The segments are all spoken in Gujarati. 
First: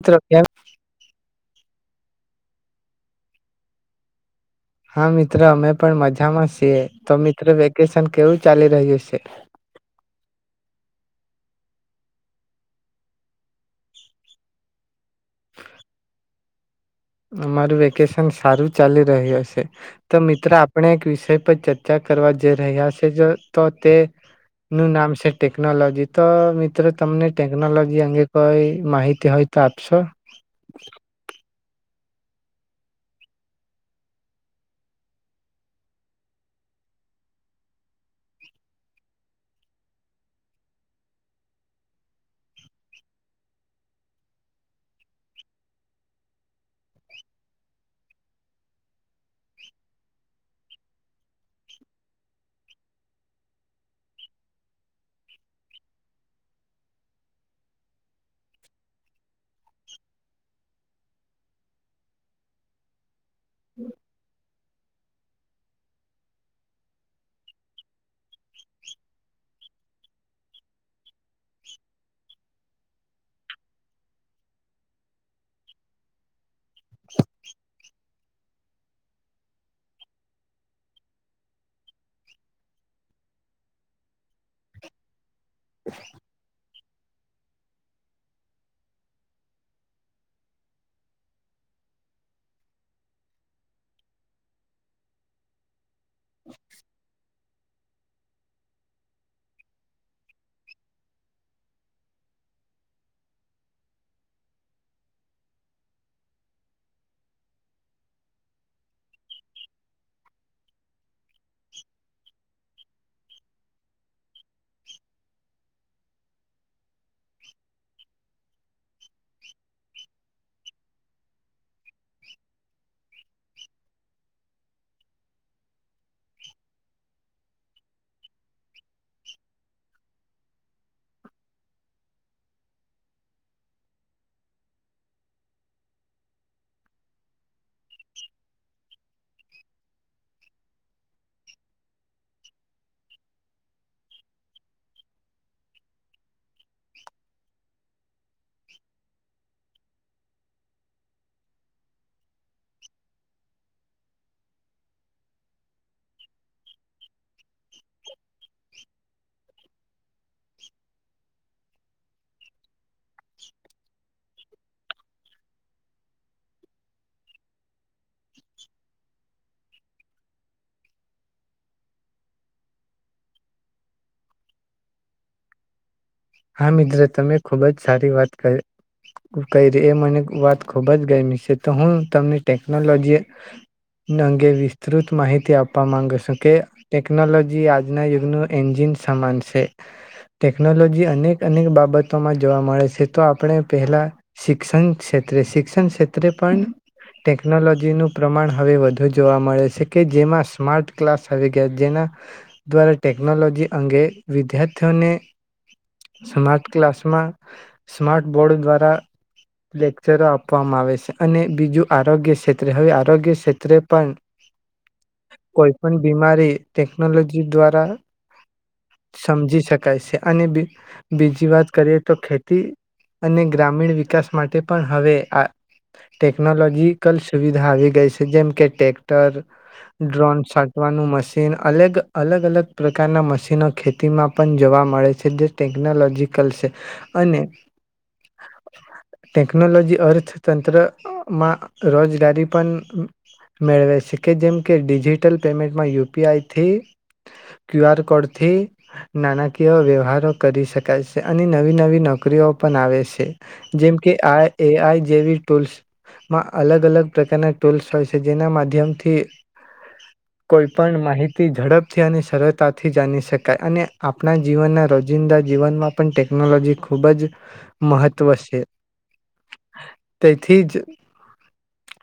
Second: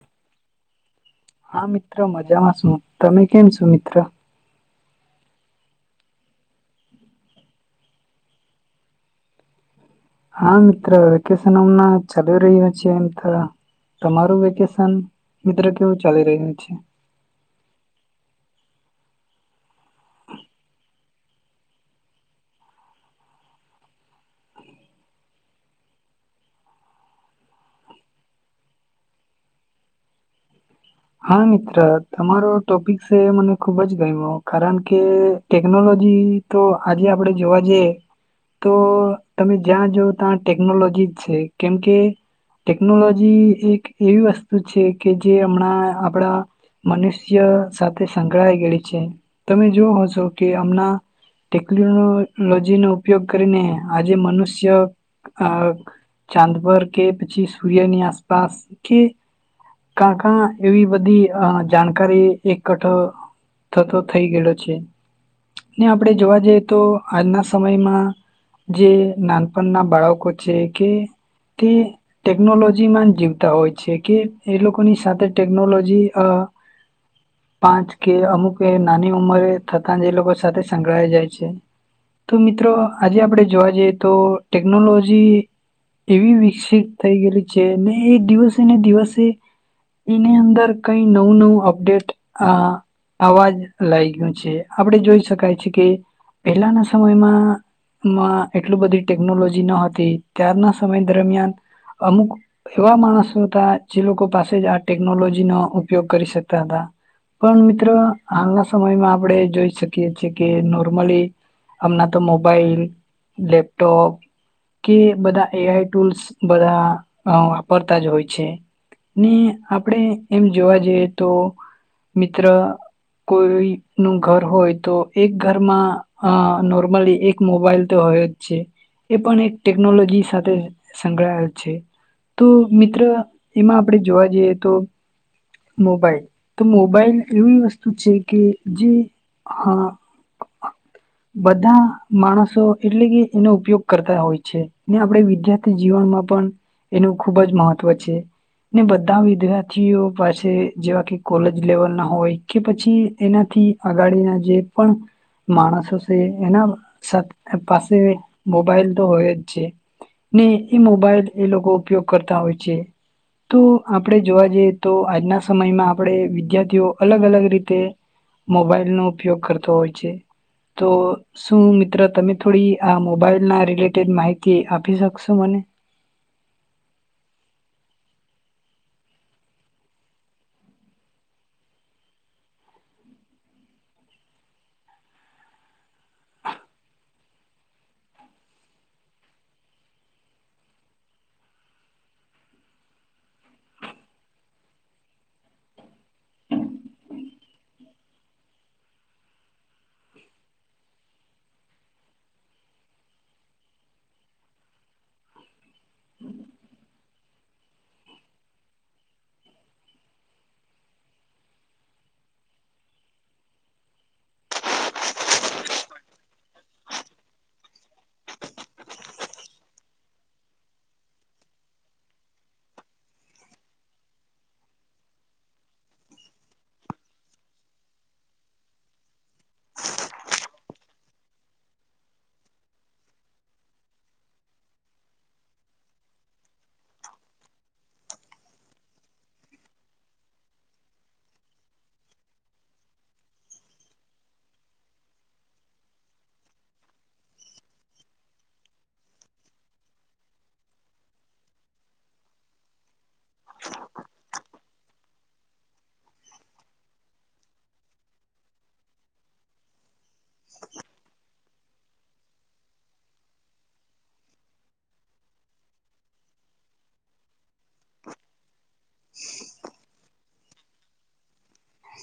મિત્ર કેમ હા મિત્ર મજામાં શું. તમે કેમ છો? મિત્ર. હા મિત્રો અમે પણ મજામાં છીએ. તો મિત્રો વેકેશન કેવું ચાલી રહ્યું છે? હા મિત્ર વેકેશન હમ ચાલી રહ્યું છે એમ તો તમારું વેકેશન મિત્ર કેવું ચાલી રહ્યું છે. અમારું વેકેશન સારું ચાલી રહ્યું હ છે તો મિત્રો આપણે એક વિષય પર ચર્ચા કરવા જઈ રહ્યા છે તો તેનું નામ છે ટેકનોલોજી તો મિત્રો તમને ટેકનોલોજી અંગે કોઈ માહિતી હોય તો આપશો. હા મિત્ર તમારો ટોપિક સે એ મને ખુબ જ ગમ્યો કારણ કે ટેકનોલોજી તો આજે આપણે જોવા જઈએ તો તમે જ્યાં જ ત્યાં ટેકનોલોજી જ છે કેમકે ટેકનોલોજી એક એવી વસ્તુ છે કે જે હમણાં આપણા મનુષ્ય સાથે સંકળાય ગયલી છે તમે જોવ હશો કે હમણા ટેકનોલોજી નો ઉપયોગ કરીને આજે મનુષ્ય આ ચાંદ પરર કે પછી સૂર્યની આસપાસ કે કા કા એવી બધી અ જાણકારી એકઠ થતો થઈ ગયેલો છે ને આપણેે જોવા જઈએ તો આજના સમયમાં જે નાનપણના બાળકો છે કે તે ટેકનોલોજીમાં જ જીવતા હોય છે કે. એ લોકોની સાથે ટેકનોલોજી અ પાંચ કે અમુક નાની ઉંમરે થતા જ એ લોકો સાથે સંકળાય જાય છે. તો મિત્રો આજે આપણે જોવા જઈએ તો ટેકનોલોજી એવી વિસિક થઈ ગયેલી છે ને એ દિવસે ને દિવસે એની અંદર કઈ નવું નવું અપડેટ આ આવાજ લાયગયું છે. આપડે જોઈ શકાય છે કે પહેલાના સમયમાં માં એટલું બધી ટેકનોલોજી ન હતી ત્યારના સમય દરમિયાન અમુક એવા માણસો હતા જે લોકો પાસે જ આ ટેકનોલોજી નો ઉપયોગ કરી શકતા હતા. પણ મિત્રો હાલના સમયમાં આપણે જોઈ શકીએ છીએ કે નોર્મલી હમના તો મોબાઈલ લેપટોપ કે બધા એ આઈ ટૂલ્સ બધા હ વાપરતા જ હોય છે. ઈ આપણેે. એમ જોવા જઈએ તો મિત્ર કોઈ નું ઘર હોય તો એક ઘરમાં અ નોર્મલી એક મોબાઈલ તો હોય જ છે. એ પણ એક ટેકનોલોજી છે. સાથે સંકળાયેલ છે તો મિત્ર એમાં આપણે જોવા જઈએ તો મોબાઈલ તો મોબાઈલ એવી વસ્તુ છે કે જે બધા માણસો એટલે કે એનો ઉપયોગ કરતા હોય છે ને આપણે વિદ્યાર્થી જીવનમાં પણ એનું ખુબ જ મહત્વ છે. ને બધા વિદ્યાર્થીઓ પાસે જેવા કે કોલેજ લેવલ ના હોય. કે પછી એનાથી અગાડીના જે પણ માણસો છે એના પાસે મોબાઈલ તો હોય જ છે ને એ મોબાઈલ એ લોકો ઉપયોગ કરતા હોય છે. તો આપ આપણે જોવા જઈએ તો આજના સમયમાં આપણે વિદ્યાર્થીઓ અલગ અલગ રીતે મોબાઈલનોો ઉપયોગ કરતો હોય છે તો શું મિત્ર તમે થોડી આ મોબાઈલ ના રિલેટેડ માહિતી આપી શકશો મને હા મિત્ર તમે ખુબ જ સારી વાત કરી ર એ મને વાત ખુબ જ ગમી છે તો હું તમને ટેકનોલોજી અંગે વિસ્તૃત માહિતી આપવા માંગુ છું કે ટેકનોલોજી આજના યુગનું એન્જિન સમાન છે ટેકનોલોજી અનેક અનેક બાબતોમાં જોવા મળે છે તો આપણે પહેલાં શિક્ષણ ક્ષેત્રે શિક્ષણ ક્ષેત્રે પણ ટેકનોલોજીનું પ્રમાણ હવે વધુ જોવા મળે છે કે જેમાં સ્માર્ટ ક્લાસ આવી ગયા જેના દ્વારા ટેકનોલોજી અંગે વિદ્યાર્થીઓને સ્માર્ટ ક્લાસમાં સ્માર્ટ બોર્ડ દ્વારા લેક્ચરો આપવામાં આવે છે અને બીજું આરોગ્ય ક્ષેત્રે હવે આરોગ્ય ક્ષેત્રે પણ કોઈ પણ બીમારી ટેકનોલોજી દ્વારા સમજી શકાય છે અને બીજી વાત કરીએ તો ખેતી અને ગ્રામીણ વિકાસ માટે પણ હવે આ ટેકનોલોજીકલ સુવિધા આવી ગઈ છે જેમ કે ટટેક્ટર ડ્રોન સાટવાનું મશીન અલગ અલગ અલગ પ્રકારના મશીનો ખેતીમાં પણ જોવા મળે છે જે ટેકનોલોજીકલ છે અને ટેકનોલોજી અર્થતંત્રમાં રોજગારી પણ મેળવે છે કે જેમ કે ડિજિટલ પેમેન્ટમાં યુપીઆઈથી ક્યુ આર કોડથી નાણાકીય વ્યવહારો કરી શકાય છે અને નવી નવી નોકરીઓ પણ આવે છે જેમકે આ એ આઈ જેવી ટૂલ્સમાં અલગ અલગ પ્રકારના ટૂલ્સ હોય છે જેના માધ્યમથી કોઈ પણ માહિત ઝડપથી અને સરળતાથી જાણી શકાય અને આપણા જીવનના રોજ જિંદા જીવનમાં પણ ટેકનોલોજી ખૂબ જ મહત્વ છે. તેથી જ,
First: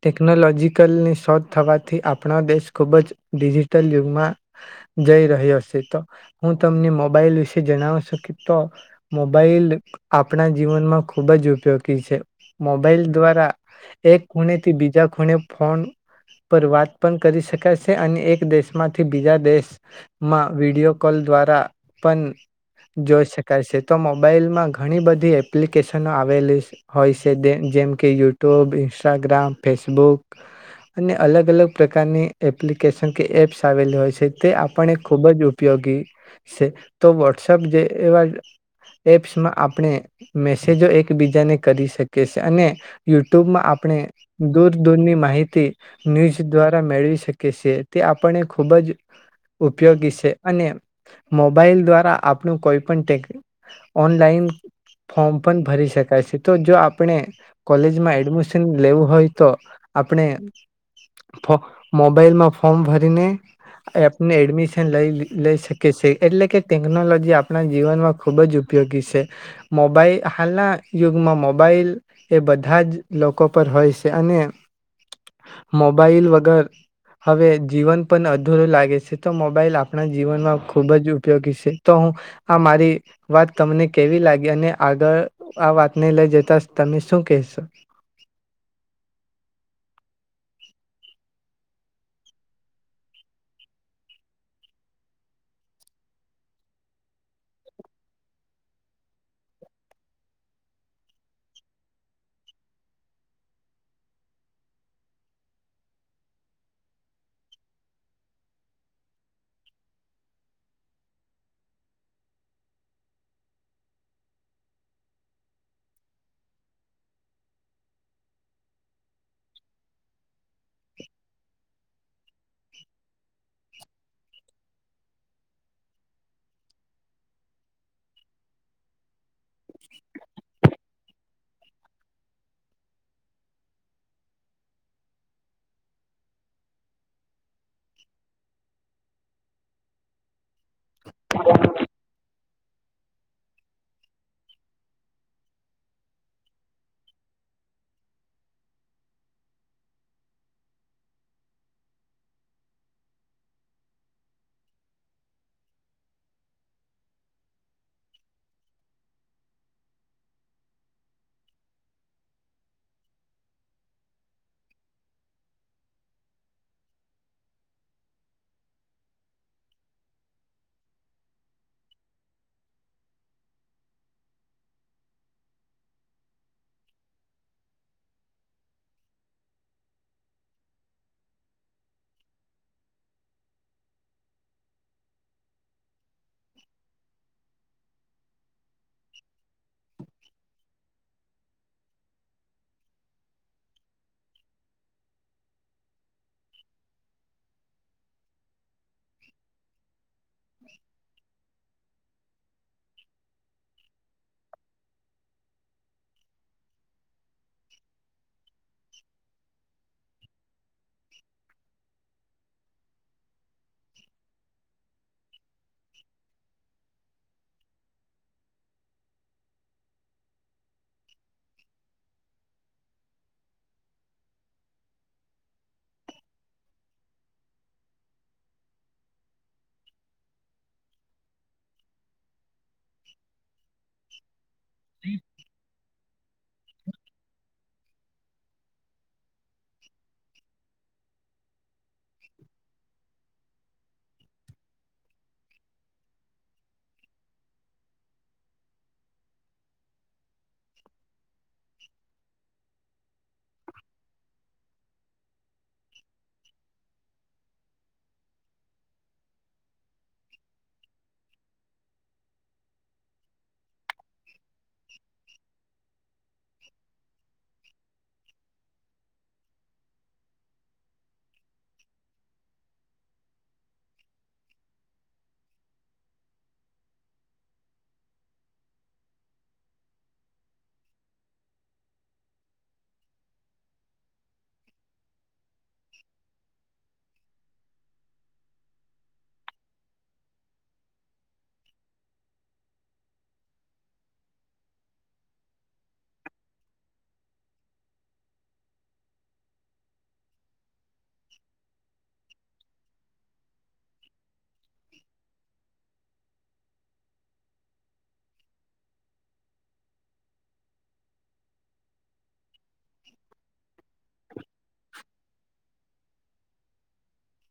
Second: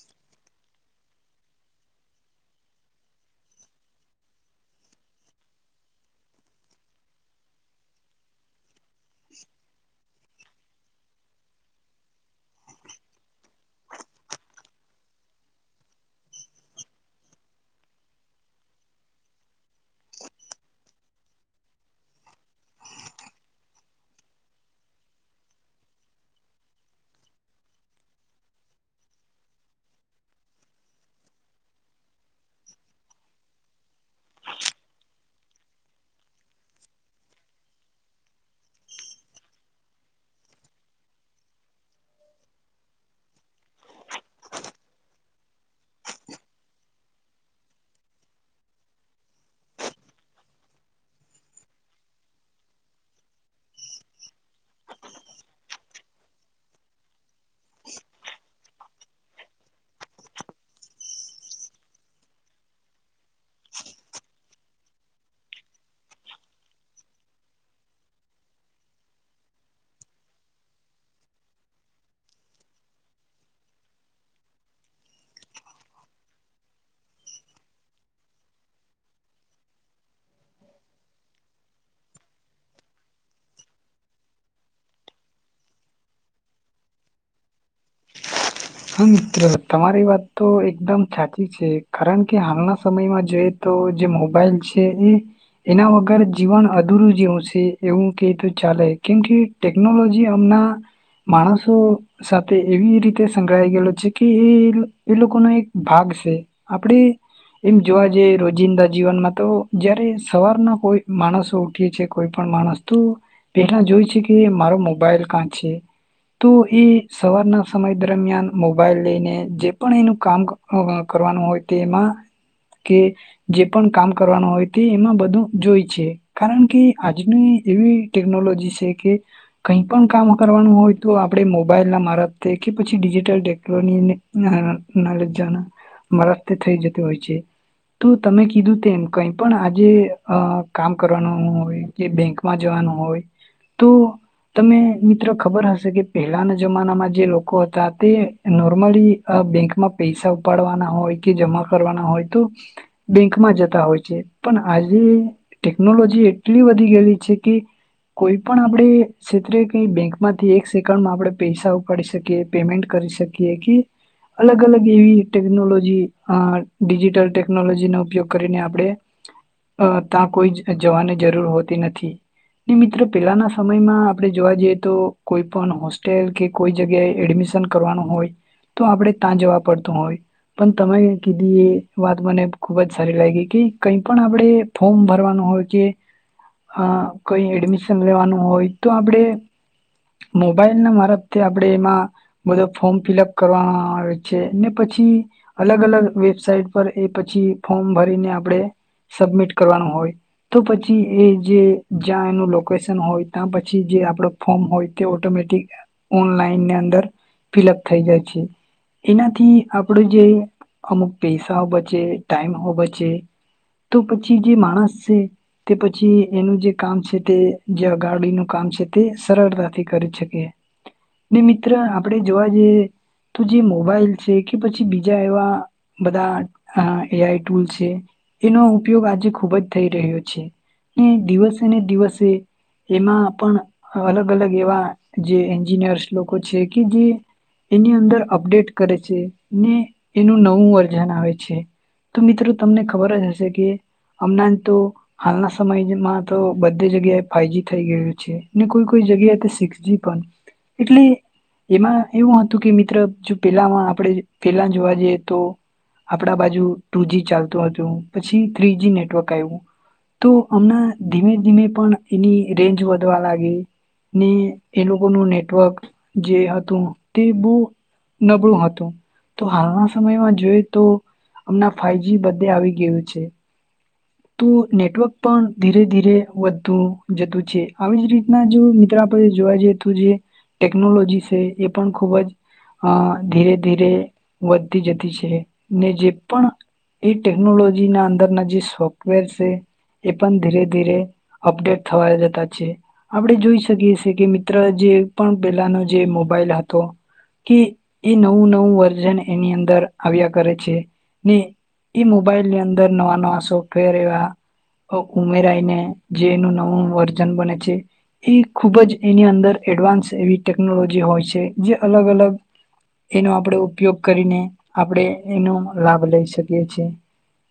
ટેકનોલોજીકલની શોધ થવાથી આપણા દેશ ખુબ જ ડિજિટલ યુગમાં જઈ રહ્યો છે. તો હું તમને મોબાઈલ વિશે જણાવશકી તો. મોબાઈલ આપણા જીવનમાં ખૂબ જ ઉપયોગી છે. મોબાઈલ દ્વારા એક ખૂણેથી બીજા ખૂણે ફોન પર વાત પણ કરી શકાય છે, અને એક દેશમાંથી બીજા દેશમાં વિડીયો કોલ દ્વારા પન જોઈ શકાય છે. તો મોબાઈલમાં ઘણી બધી એપ્લિકેશનો આવેલી હોય છે, જેમ કે યુ ટ્યુબ ઇન્સ્ટાગ્રામ, ફેસબુક અને અલગ અલગ પ્રકારની એપ્લિકેશન કે એપ્સ આવેલી હોય છે. તે આપને ખુબ જ ઉપયોગી છે. તો વ વોટ્સઅપ જે એવા એપ્સમાં આપણે મેસેજો એકબીજાને કરી શકીએ છીએ. અને યુ ટ્યુબમાં આપણે દૂર દૂરની માહિતી ન્યૂઝ દ્વારા મેળવી શકીએ છીએ. તે આપણને ખૂબ જ ઉપયોગી છે. અને મોબાઈલ દ્વારા આપણું કોઈ પણ ટે ઓનલાઈન ફોર્મ પણ ભરી શકાય છે તો જો આપણે કોલેજમાં એડમિશન લેવું હોય તો આપણે મોબાઈલમાં ફોર્મ ભરીને આપને એડમિશન લઈ લઈ શકીએ છીએ એટલે કે. ટેકનોલોજી આપણા જીવનમાં ખૂબ જ ઉપયોગી છે મોબાઈલ હાલના યુગમાં મોબાાઈલ એ બધા જ લોકો પર હોય છે અને મોબાઈલ વગર હવે જીવન પણ અધૂરો લાગે છે તો મોબાઈલ આપણા જીવનમાં ખૂબ જ ઉપયોગી છે. તો હું આ મારી વાત તમને કેવી લાગી અને આગળ આ વાતને લઈ જતા તમે શું કહેશો. હા મિત્ર તમારી વાત તો એકદમ સાચી છે કારણ કે હાલના સમયમાં જોઈએ તો જે મોબાઈલ છે એ એના વગર જીવન અધૂરું જેવું છે એવું કે તો ચાલે કેમ કે ટેકનોલોજી અમના માણસો સાથે એવી રીતે. ળાય ગ છે કે એ લોકોનો એક ભાગ છે આપણે એમ જોવા જઈ રોજિંદા જીવનમાં તો જયારે સવારના કોઈ માણસો ઉઠી છે કોઈ પણ માણસ તો પેલા જોય છે કે મારો મોબાઈલ કાં છે તો એ સવારના સમય. દરમિયાન મોબાઈલ લઈને જે પણ એનું કામ... હ કરવાનું હોય. તેમાં કે જે પણ કામ કરવાનું હોય તે એમાં બધું જોય છે કારણ કે આજની એવી ટેકનોલોજી છે કે કઈ પણ કામ કરવાનું હોય તો આપણે મોબાઈલ ના મારફથી. કે પછી ડિજિટલ ટેકનોલો મારાતે થઈ જત હોય છે તો તમે કીધું તેમ કઈ પણ આજે કામ કરવાનું હોય કે બેંકમાં જવાનું હોય તો તમે મિત્ર ખબર હશે કે પહેલાના જમાનામાં જે. હતા તે નોર્મલી બેંકમાં પૈસા ઉપાડવાના હોય કે જમા કરવાના હોય તો બેંકમાં જતા હોય છે પણ આજે ટેકનોલોજી એટલી વધી ગયેલી છે કે કોઈ પણ આપણે ક્ષેત્રે કઈ બેંકમાંથી એક સેકન્ડમાં આપણે પૈસા ઉપાડી શકીએ. કે પેમેન્ટ કરી શકીએ કે અલગ અલગ એવી ટેકનોલોજી અ ડિજિટલ ટેકનોલોજીનો ઉપયોગ કરીને આપણે ત્યાં કોઈ જવાની જરૂર હોતી નથી ને મિત્રો પેલાના સમયમાં આપણે જોવા જઈએ તો કોઈ પણ હોસ્ટેલ કે કોઈ જગ્યાએ. એડમિશન કરવાનું હોય તો આપણે તાંજવા પડતું હોય પણ તમે કીધી એ વાત મને ખુબ જ સારી લાગી કે કઈ પણ આપણે ફોર્મ ભરવાનું હોય કે અ કઈ એડમિશન લેવાનું હોય તો આપણે મોબાઈલ ના મારફથી આપણે એમાં. બધો ફોર્મ ફિલઅપ કરવામાં આવે છે ને પછી અલગ અલગ વેબસાઇટ પર એ પછી ફોર્મ ભરીને આપડે... સબમિટ કરવાનું હોય તો પછી એ જે- જ્યાં એનું લોકેશન હોય ત્યાં પછી જે આપડ ફોર્મ હોય તે ઓટોમેટિક ઓનલાઈનની અંદર... ફલઅપ થઈ જાય છે એનાથી આપડ જે અમુક પૈસા બચે ટાઈમ હો બચે તો પછી જે માણસ છે તે પછી એનું જે કામ છે તે જે અગાડીડીનું કામ છે તે સરળતાથી કરી શકીએ મિત્ર. આપણે જોવા જઈએ તો જે મોબાઈલ છે કે પછી બીજા એવા બધા એઆઈ ટૂલ છે એનો ઉપયોગ આજે ખુબ જ થઈ રહ્યો છે ને દિવસે ને દિવસે. એમાં પણ અલગ અલગ એવા જે એન્જિનિયર્સ લોકો છે. કે જે એની અંદર અપડેટ કરે છે ને એનું નવું વર્ઝન આવે છે તો મિત્રો તમને ખબર જ હશે કે હમણાં તો હાલના સમયમાં તો બધે જગ્યાએ ફાઈવ જ થઈ ગયું છે ને કોઈ કોઈ જગ્યાએ તે સિક્સ જી પણ એટલે એમાં એવું હતું કે મિત્ર જો પેલામાં આપણે પહેલા જોવા જઈએ તો આપણા બાજુ ટુ જી ચાલતું હતું પછી થ્રીજી નેટવર્ક આવ્યું તો હમણાં ધીમે ધીમે પણ એની રેન્જ વધવા લાગે ને એ લોકોનું નેટવર્ક જે. તે બહ નબળું હતું તો હાલના સમયમાં જોઈ તો હમણા ફાઈવજી બધે આવી ગયું છે. તો નેટવર્ક પણ ધીરે ધીરે વધતું જતું છે આવી જ રીતના જો મિત્ર આપણે જોવા જઈએ તો જે ટેકનોલોજી છે એ પણ ખુબ જ અ ધીરે ધીરે વધતી જતી છે ને જે પણ એ ટેકનોલોજીના અંદરના જે સ્વપ. વેર છે એ પણ ધીરે ધીરે અપડેટ થવા જતા છે આપડે જોઈ શકીએ છેએ કે મિત્ર જે પણ પેલાનો જે મોબાઈલ હતો કે એ નવું નવું વર્ઝન એની અંદર આવ્યા કરે છે ને એ મોબાઈલની અંદર નવા નવા શોખ. ફેર એવા ઉમેરાયને જે એનું નવું વર્ઝન બને છે એ ખુબ જ એની અંદર એડવાન્સ એવી ટેકનોલોજી હોય છે જે અલગ અલગ એનો આપણે ઉપયોગ કરીને આપણે એનો લાભ લઈ શકીએ છે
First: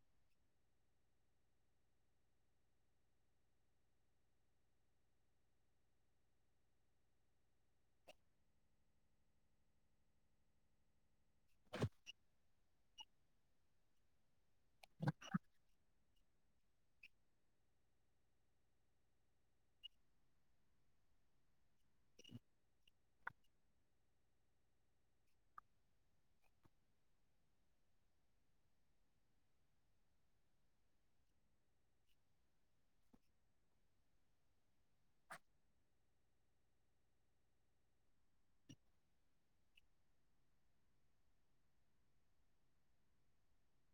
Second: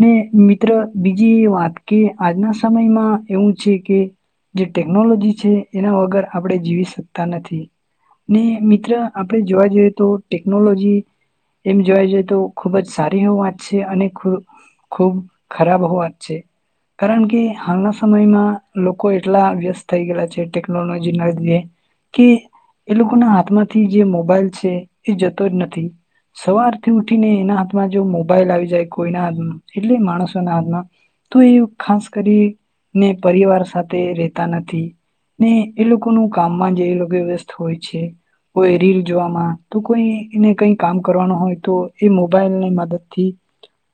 ને મિત્ર. બીજી વાત કે આજના સમયમાં એવું છે કે જે ટેકનોલોજી છે એના વગર આપણે જીવી શકતા નથી ને મિત્ર આપણે જોવા જઈએ તો ટેકનોલોજી એમ જોવા જઈએ તો ખૂબ જ સારી એ વાત છે અને ખ ખૂબ. ખરાબ હોવાત છે કારણ કે હાલના સમયમાં લોકો એટલા વ્યસ્ત થઈ ગયયા છે ટેકનોલોજી ના લીધે કે એ લોકોના હાથમાંથી જે મોબાઈલ છે એ જતો જ નથી સવારથી ઉઠીને એના હાથમાં જો મોબાઈલ આવી જાય કોઈના હાથમાં એટલે માણસ. હ તો એ ખાસ કરી ને પરિવાર સાથે રહેેતા નથી ને એ લોકોનું કામમાં જે એ લોકો વ્યસ્ત હોય છે કોઈ રીલ જોવામાં તો કોઈ એને કઈ કામ કરવાનું હોય તો એ મોબાઈલની મદદ થી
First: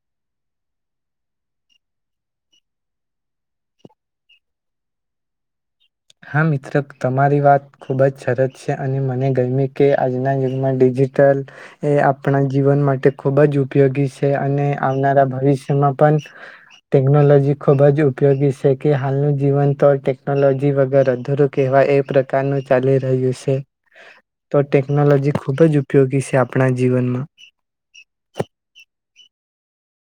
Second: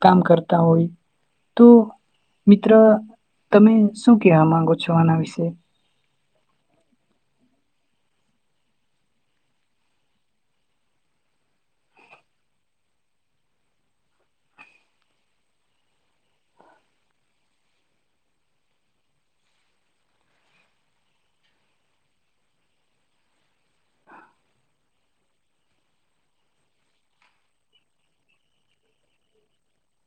કામ કરતા હોય. તો મિત્ર તમે શું કેવા માંગો છો આના વિશે. હા મિત્ર તમારી વાત ખૂબ જ સરત છે અને મને ગમે કે આજના યુગમાં ડિજિટલ એ આપણા જીવન માટે ખુબ જ ઉપયોગી છે અને આવનારા ભવિષ્યમાં પણ ટેકનોલોજી ખૂબ જ ઉપયોગી છે કે હાલનું જીવન તો ટેકનોલોજી... વગ અધરું કહેવા એ પ્રકારનું ચાલી રહ્યું છે તો ટેકનોલોજી ખુબ જ ઉપયોગી છે આપણા જીવનમાં.